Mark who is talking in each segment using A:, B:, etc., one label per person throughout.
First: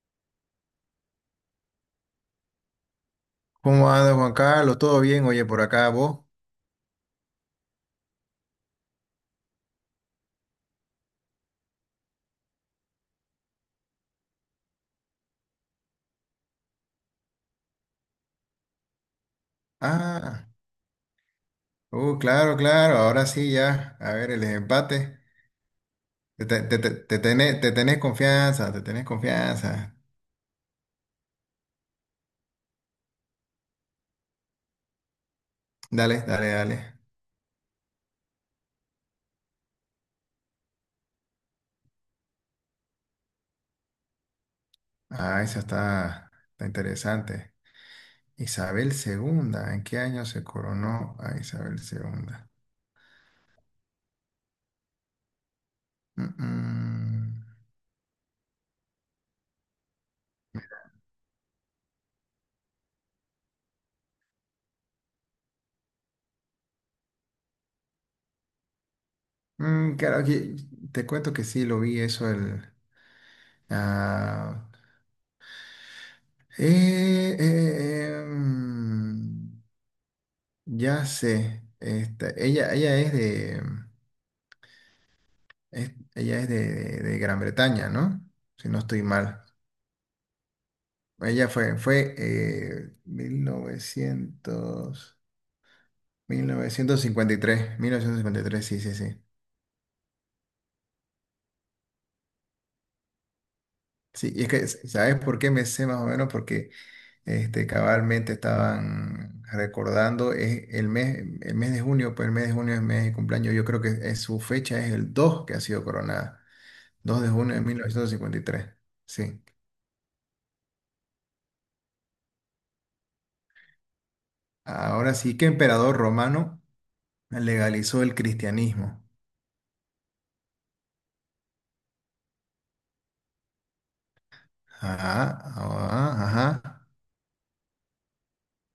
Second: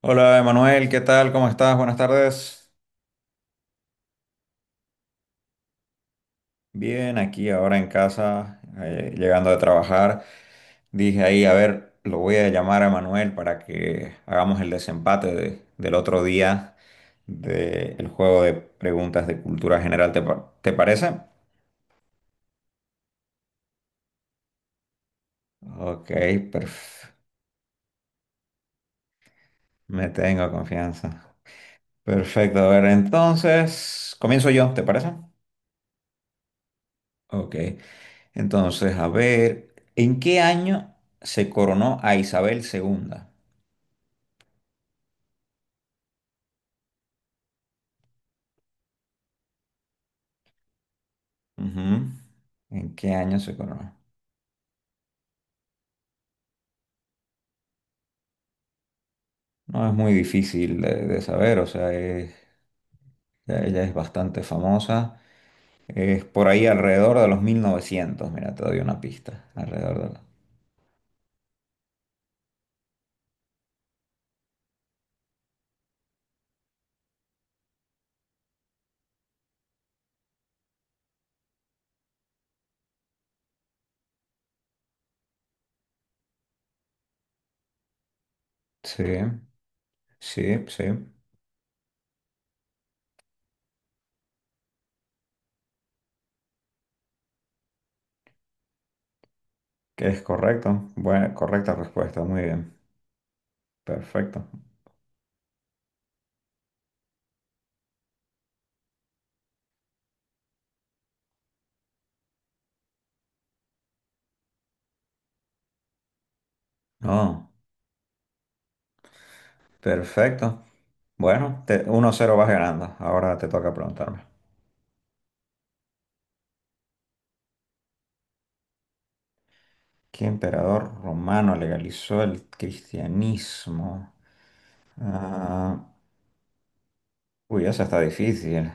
A: Hola Emanuel, ¿qué tal? ¿Cómo estás? Buenas tardes.
B: ¿Cómo anda Juan Carlos? ¿Todo bien? Oye, por acá vos.
A: Bien, aquí ahora en casa, llegando de trabajar. Dije ahí, a ver, lo voy a llamar a Emanuel para que hagamos el desempate del otro día del juego de preguntas de cultura general.
B: Ah,
A: ¿Te parece?
B: claro, claro. Ahora sí ya. A ver, el empate.
A: Ok,
B: Te, te, te, te-
A: perfecto.
B: te tenés, te tenés confianza, te tenés confianza.
A: Me tengo confianza. Perfecto, a ver, entonces comienzo yo, ¿te parece?
B: Dale, dale, dale.
A: Ok. Entonces, a ver, ¿en qué año se coronó a Isabel II?
B: Ah, esa está interesante. Isabel II. ¿En qué año se coronó a Isabel
A: Ujú.
B: II?
A: ¿En qué año se coronó?
B: Mm, mm.
A: No es muy difícil de saber, o sea, ya ella es bastante famosa. Es por ahí alrededor de los 1900. Mira, te doy una pista.
B: Mm,
A: Alrededor de
B: claro,
A: los-
B: aquí te cuento que sí, lo vi eso el... ah, mm. Ya sé, esta, ella es de Gran Bretaña, ¿no? Si no estoy
A: Sí,
B: mal.
A: sí, sí,
B: Ella fue 1953. 1953, sí, sí, sí.
A: que es correcto. Buena, correcta respuesta, muy bien.
B: Sí, y
A: Perfecto.
B: es que, ¿sabes por qué me sé más o menos? Porque este, cabalmente estaban recordando, es el mes de junio, pues el mes de junio es el mes de cumpleaños, yo creo su fecha es el 2 que ha sido coronada, 2 de
A: No,
B: junio de 1953. Sí.
A: perfecto. Bueno, te- 1-0 vas ganando. Ahora te toca preguntarme.
B: Ahora sí que emperador romano legalizó el cristianismo.
A: ¿Qué emperador romano legalizó el cristianismo?
B: Ajá,
A: Ah,
B: ajá, ajá.
A: uy, esa está difícil.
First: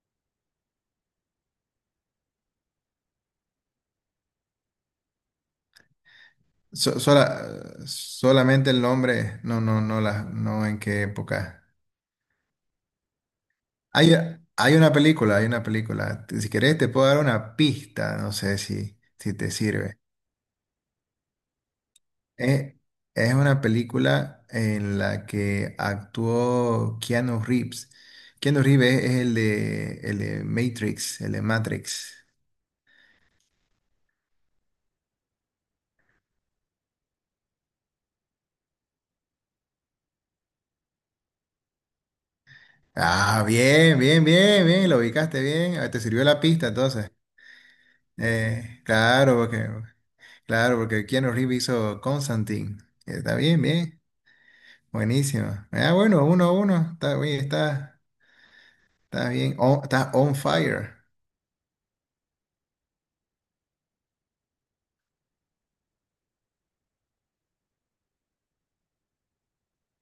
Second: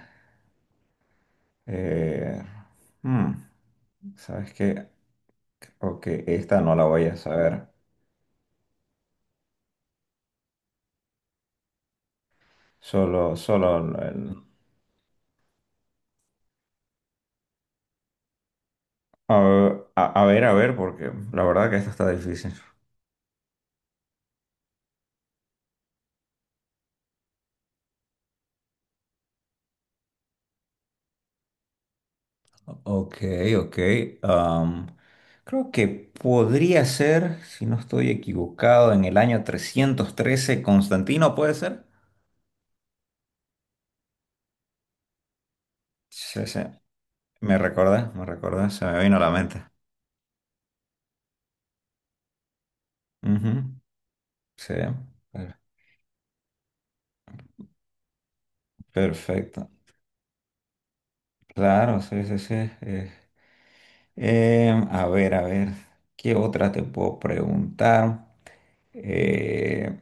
A: Eh, hmm, ¿Sabes qué? Ok, esta no la
B: So-
A: voy a saber.
B: sola- Solamente el nombre, no, no, no, no en qué época.
A: Solo, solo
B: Hay,
A: el...
B: hay una película, hay una película. Si querés te puedo dar una pista, no sé si
A: A,
B: te sirve.
A: a ver, porque la verdad que esta está difícil.
B: Es, es una película en la que actuó Keanu Reeves. Keanu Reeves es el de Matrix, el de Matrix.
A: Ok, ok. am, creo que podría ser, si no estoy equivocado, en el año 313 Constantino, ¿puede ser?
B: Ah, bien, bien, bien, bien, lo ubicaste bien. Ah, te sirvió la
A: Sí, sí.
B: pista entonces.
A: Me recuerda, se me vino a la
B: Claro,
A: mente.
B: porque, claro, porque Keanu Reeves hizo Constantine. Está bien,
A: Ujú,
B: bien.
A: sí,
B: Buenísimo.
A: per-
B: Ah, bueno, 1-1. Está bien, está bien.
A: perfecto.
B: Está on fire.
A: Claro, sí, sí, sí. eh. A ver, ¿qué otra te puedo preguntar? Eh,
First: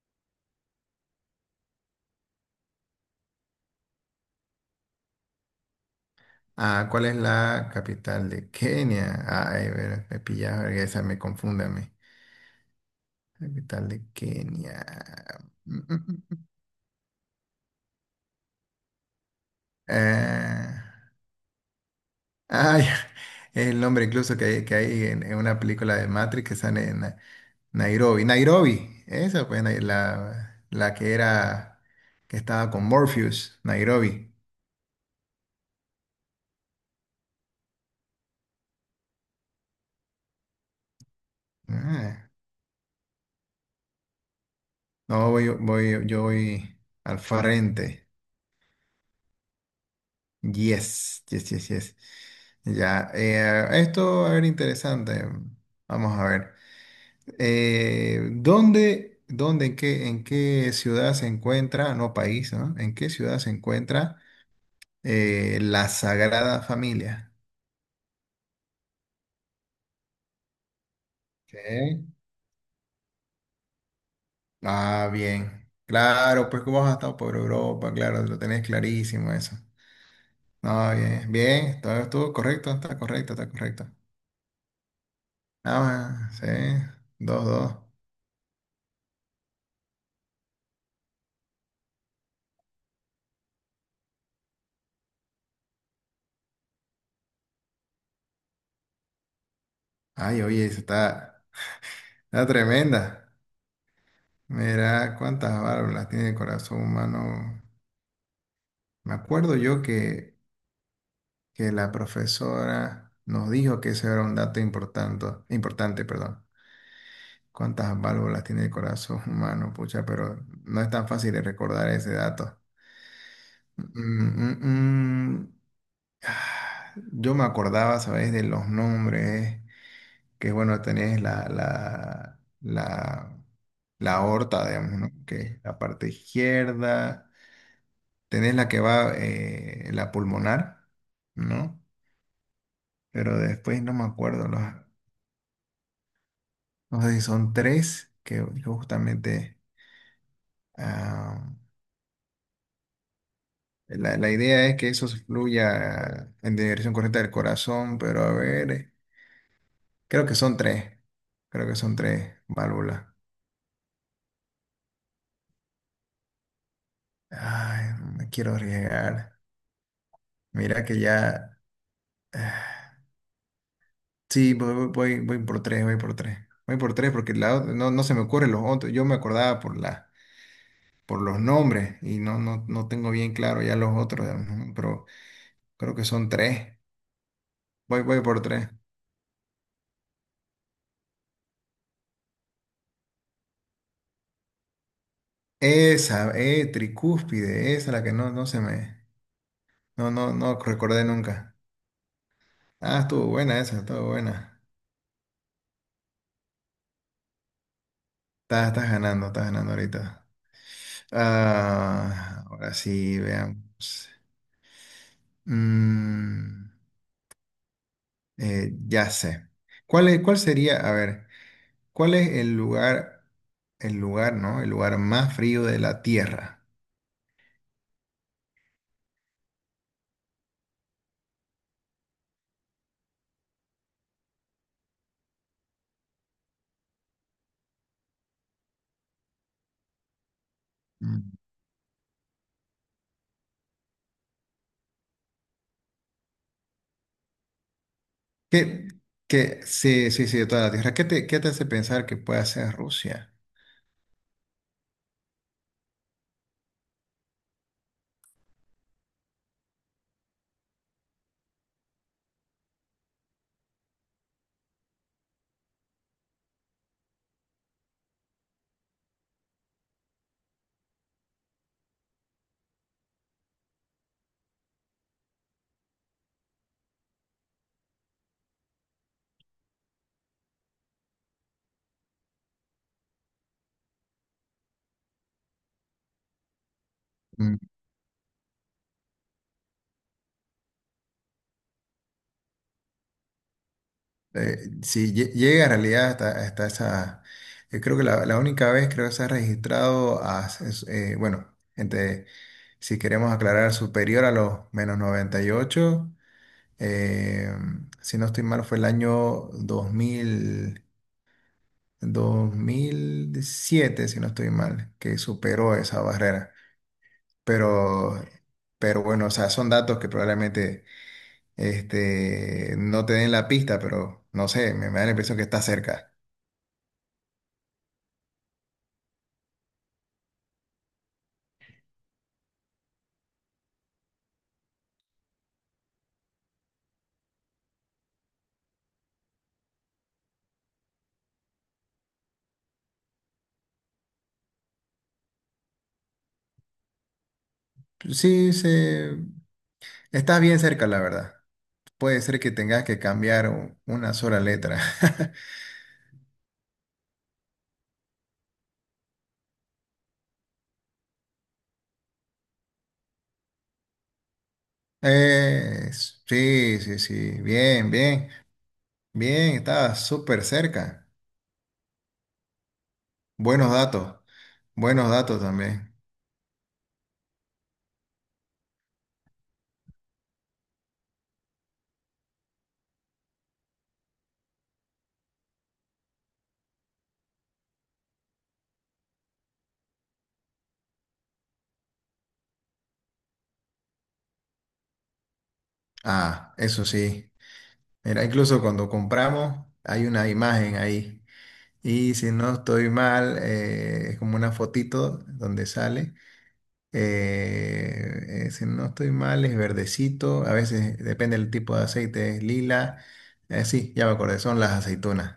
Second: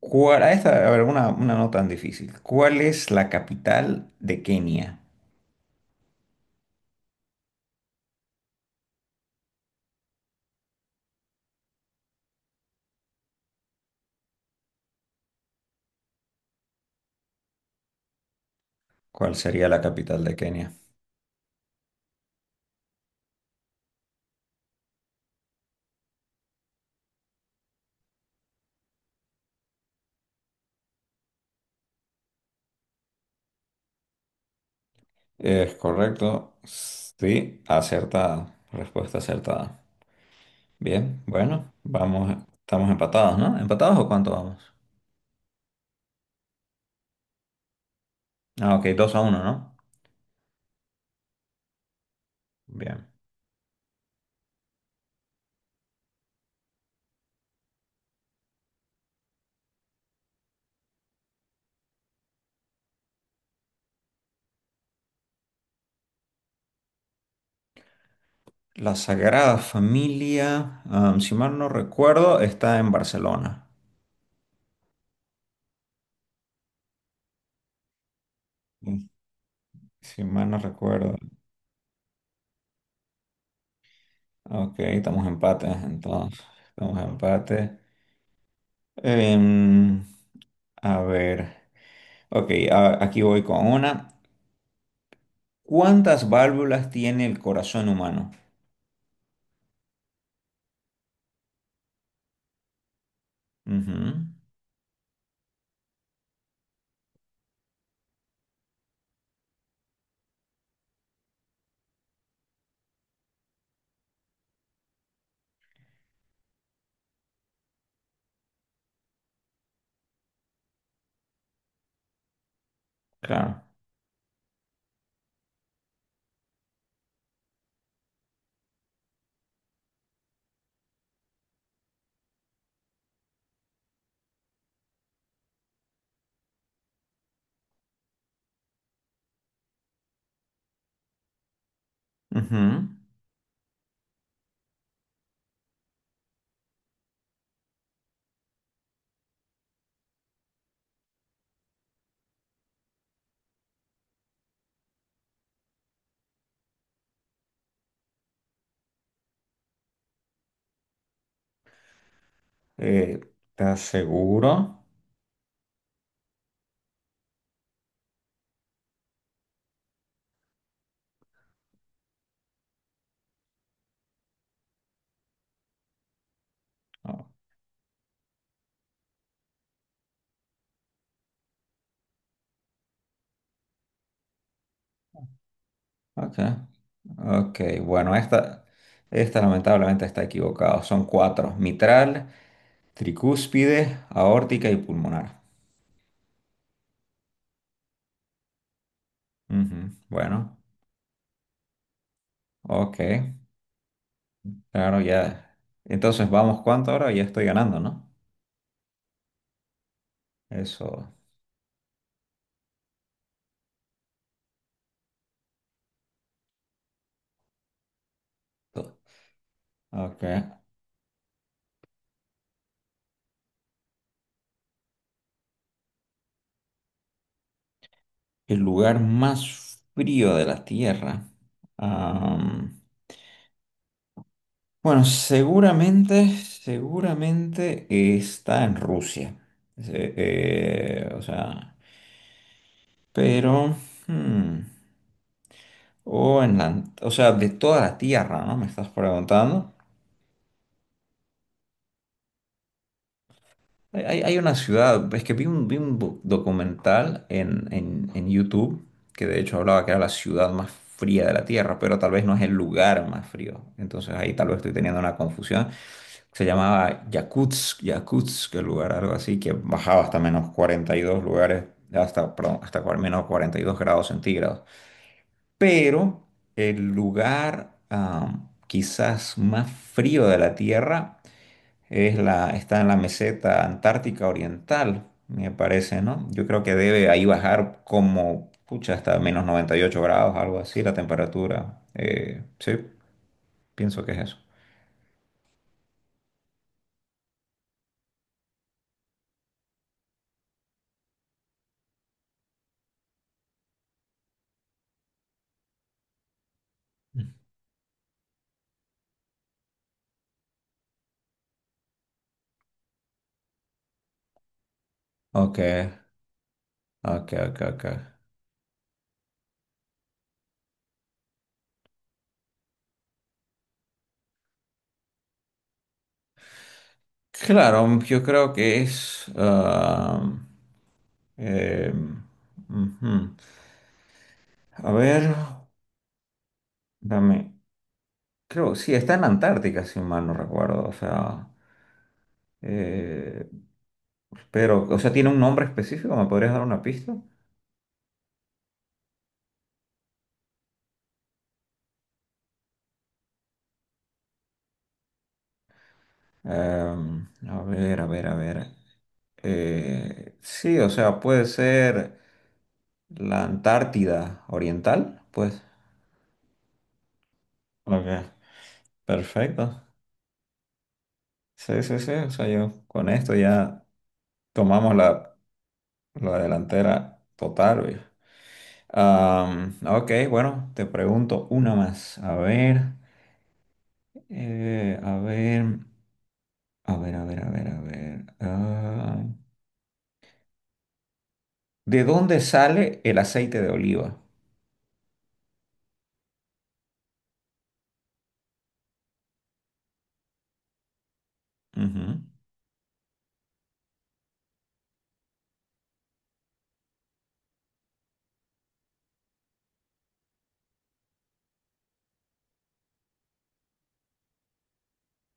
A: ¿Cuál, a esta, a ver, una no tan difícil. ¿Cuál es la capital de Kenia?
B: Ah, ¿cuál es la capital de Kenia? Ay, ver, me pillaba, esa me confunde a mí. Capital de Kenia. Mm, mm, mm. mm.
A: ¿Cuál sería la capital de Kenia?
B: Eh, Ay, el nombre incluso que hay en una película de Matrix que sale en Nairobi. Nairobi, esa pues la que era, que estaba con Morpheus, Nairobi.
A: Es correcto, sí, acertado. Respuesta acertada. Bien, bueno,
B: Ah,
A: vamos, estamos empatados, ¿no? ¿Empatados o cuánto vamos?
B: no, yo voy al frente.
A: Ah, ok, dos a uno, ¿no?
B: Yes, yes, yes, yes.
A: Bien.
B: Ya, esto va a ver interesante. Vamos a ver. ¿En qué ciudad se encuentra, no país, ¿no? ¿En qué ciudad se encuentra? La Sagrada Familia.
A: La Sagrada Familia, am, si
B: Ok.
A: mal no recuerdo, está en Barcelona.
B: Ah, bien. Claro, pues que vos has estado por Europa, claro, lo tenés
A: Mm,
B: clarísimo eso.
A: si mal no
B: No,
A: recuerdo.
B: bien, bien, todo estuvo correcto, está correcto, está correcto.
A: Ok, estamos empates,
B: Ah,
A: entonces.
B: sí,
A: Estamos
B: dos,
A: empates.
B: dos.
A: Em, a ver. Ok, aquí voy con una. ¿Cuántas válvulas tiene el corazón humano?
B: Ay, oye, eso está tremenda.
A: Ujú,
B: Mira cuántas válvulas tiene el corazón humano. Me acuerdo yo que la profesora nos dijo que ese era un dato importante, importante, perdón. Cuántas válvulas tiene el corazón humano, pucha, pero no es tan fácil de recordar ese dato.
A: claro.
B: Mm, mm, mm. Ah, yo me acordaba, ¿sabes? De los nombres, que bueno, tenés la aorta, digamos, ¿no? Que es la parte izquierda, tenés la que va, la pulmonar, ¿no?
A: Ujú.
B: Pero después no me acuerdo, no sé si son tres, que justamente... ah, La, la idea es que eso se fluya en dirección correcta del corazón, pero a ver, creo que son tres. Creo que son tres válvulas.
A: Eh, ¿Estás seguro?
B: Ay, no me quiero arriesgar. Mira que ya. Sí, voy por tres, voy por tres. Voy por tres
A: Oh,
B: porque no, no se me ocurren los otros. Yo me acordaba por los nombres y no, no, no tengo bien claro ya los otros, ujú, pero creo que son
A: ok.
B: tres.
A: Ok,
B: Voy,
A: bueno,
B: voy por tres.
A: esta lamentablemente está equivocado. Son cuatro: mitral, tricúspide, aórtica y pulmonar.
B: Esa, tricúspide, esa la que no, no se me,
A: Ujú,
B: no, no,
A: bueno,
B: no recordé nunca.
A: ok,
B: Ah, estuvo buena esa, estuvo buena.
A: claro, ya. Entonces, vamos, ¿cuánto ahora? Ya estoy ganando, ¿no?
B: Estás ganando, estás ganando ahorita.
A: Eso.
B: Ah, ahora sí, veamos. Mm,
A: to-
B: ya sé. ¿Cuál es-
A: Ok.
B: cuál sería, a ver, cuál es el lugar, ¿no? El lugar más frío de la Tierra.
A: El lugar más frío de la Tierra. Am, bueno, seguramente, seguramente está en Rusia. O
B: Mm.
A: sea, pero. Hmm, o en la, o sea, de toda la Tierra, ¿no? Me
B: ¿Qué,
A: estás preguntando.
B: sí, sí, sí, de toda la Tierra. ¿Qué te hace pensar que pueda ser Rusia?
A: Hay, hay una ciudad, es que vi un documental en YouTube que de hecho hablaba que era la ciudad más fría de la Tierra, pero tal vez no es el lugar más frío. Entonces ahí tal vez estoy teniendo una confusión. Se llamaba Yakutsk, Yakutsk, el lugar, algo así, que bajaba hasta menos 42 lugares, hasta, perdón, hasta menos 42 grados centígrados. Pero el lugar quizás más frío de la Tierra es la, está en la meseta antártica oriental, me parece, ¿no? Yo creo que debe ahí
B: Mm.
A: bajar como, pucha, hasta menos 98 grados, algo así, la temperatura. Sí, pienso que es eso.
B: Eh, sí, llega en realidad hasta, esa. Yo creo que la única vez creo que se ha registrado bueno, entre, si queremos aclarar, superior a los menos 98. eh, si no estoy mal, fue el año dos dos mil 2007 si no estoy mal, que
A: Ok,
B: superó esa barrera.
A: ok, ok, ok.
B: Pero, pero bueno, o sea, son datos que probablemente este, no te den la pista, pero no sé, me da la impresión que está cerca.
A: Claro, yo creo que es... em, ujú. A ver, dame creo, sí, está en la Antártica, si mal no recuerdo. O sea, eh, pero, o sea, ¿tiene un nombre específico? ¿Me podrías dar una pista?
B: Sí, está bien cerca, la verdad. Puede ser que tengas que cambiar una sola letra.
A: A ver, a ver, a ver. Sí, o sea, puede ser la Antártida Oriental, pues.
B: Sí, sí, sí. Bien,
A: Ok,
B: bien, bien.
A: perfecto.
B: Estaba súper cerca.
A: Sí, sí, sí. O sea, yo con esto
B: Buenos
A: ya
B: datos.
A: tomamos
B: Buenos
A: la,
B: datos también.
A: la delantera total, güey. Am, ok, bueno, te pregunto una más. A ver, a ver. A ver, a ver, a ver, a ver. Ah, ¿de dónde sale el aceite de oliva?
B: Ah, eso sí. Mira, incluso cuando compramos hay una imagen ahí. Y
A: Ujú.
B: si no estoy mal, es como una fotito donde sale. Si no estoy mal, es verdecito. A veces depende del tipo de aceite, es lila. Sí, ya me acordé, son las aceitunas.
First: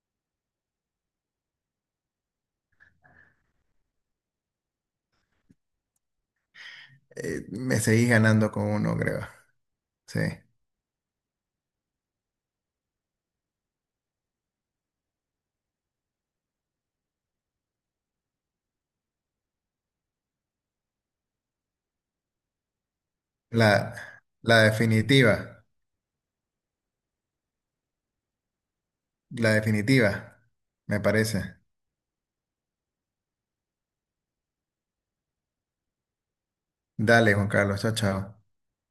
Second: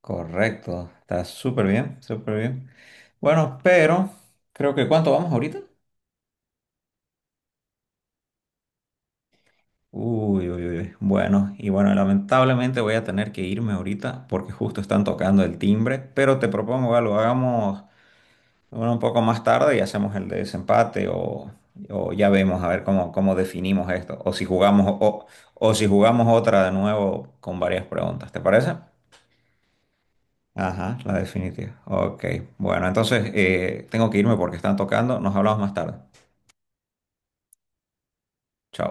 A: Correcto, está súper bien, súper bien. Bueno, pero creo que ¿cuánto vamos ahorita?
B: Me seguís ganando con uno, creo. Sí.
A: Uy, uy, uy. Bueno, y bueno, lamentablemente voy a tener que irme ahorita porque justo están tocando el timbre, pero te propongo algo, hagamos bueno, un poco más tarde y hacemos el de desempate o ya vemos a ver cómo, cómo
B: La,
A: definimos esto.
B: la definitiva.
A: O si jugamos otra de nuevo con varias preguntas, ¿te parece?
B: La definitiva,
A: Ajá,
B: me
A: la
B: parece.
A: definitiva. Ok. Bueno, entonces tengo que irme porque están tocando. Nos hablamos más tarde.
B: Dale, Juan Carlos. Chao, chao.
A: Chao.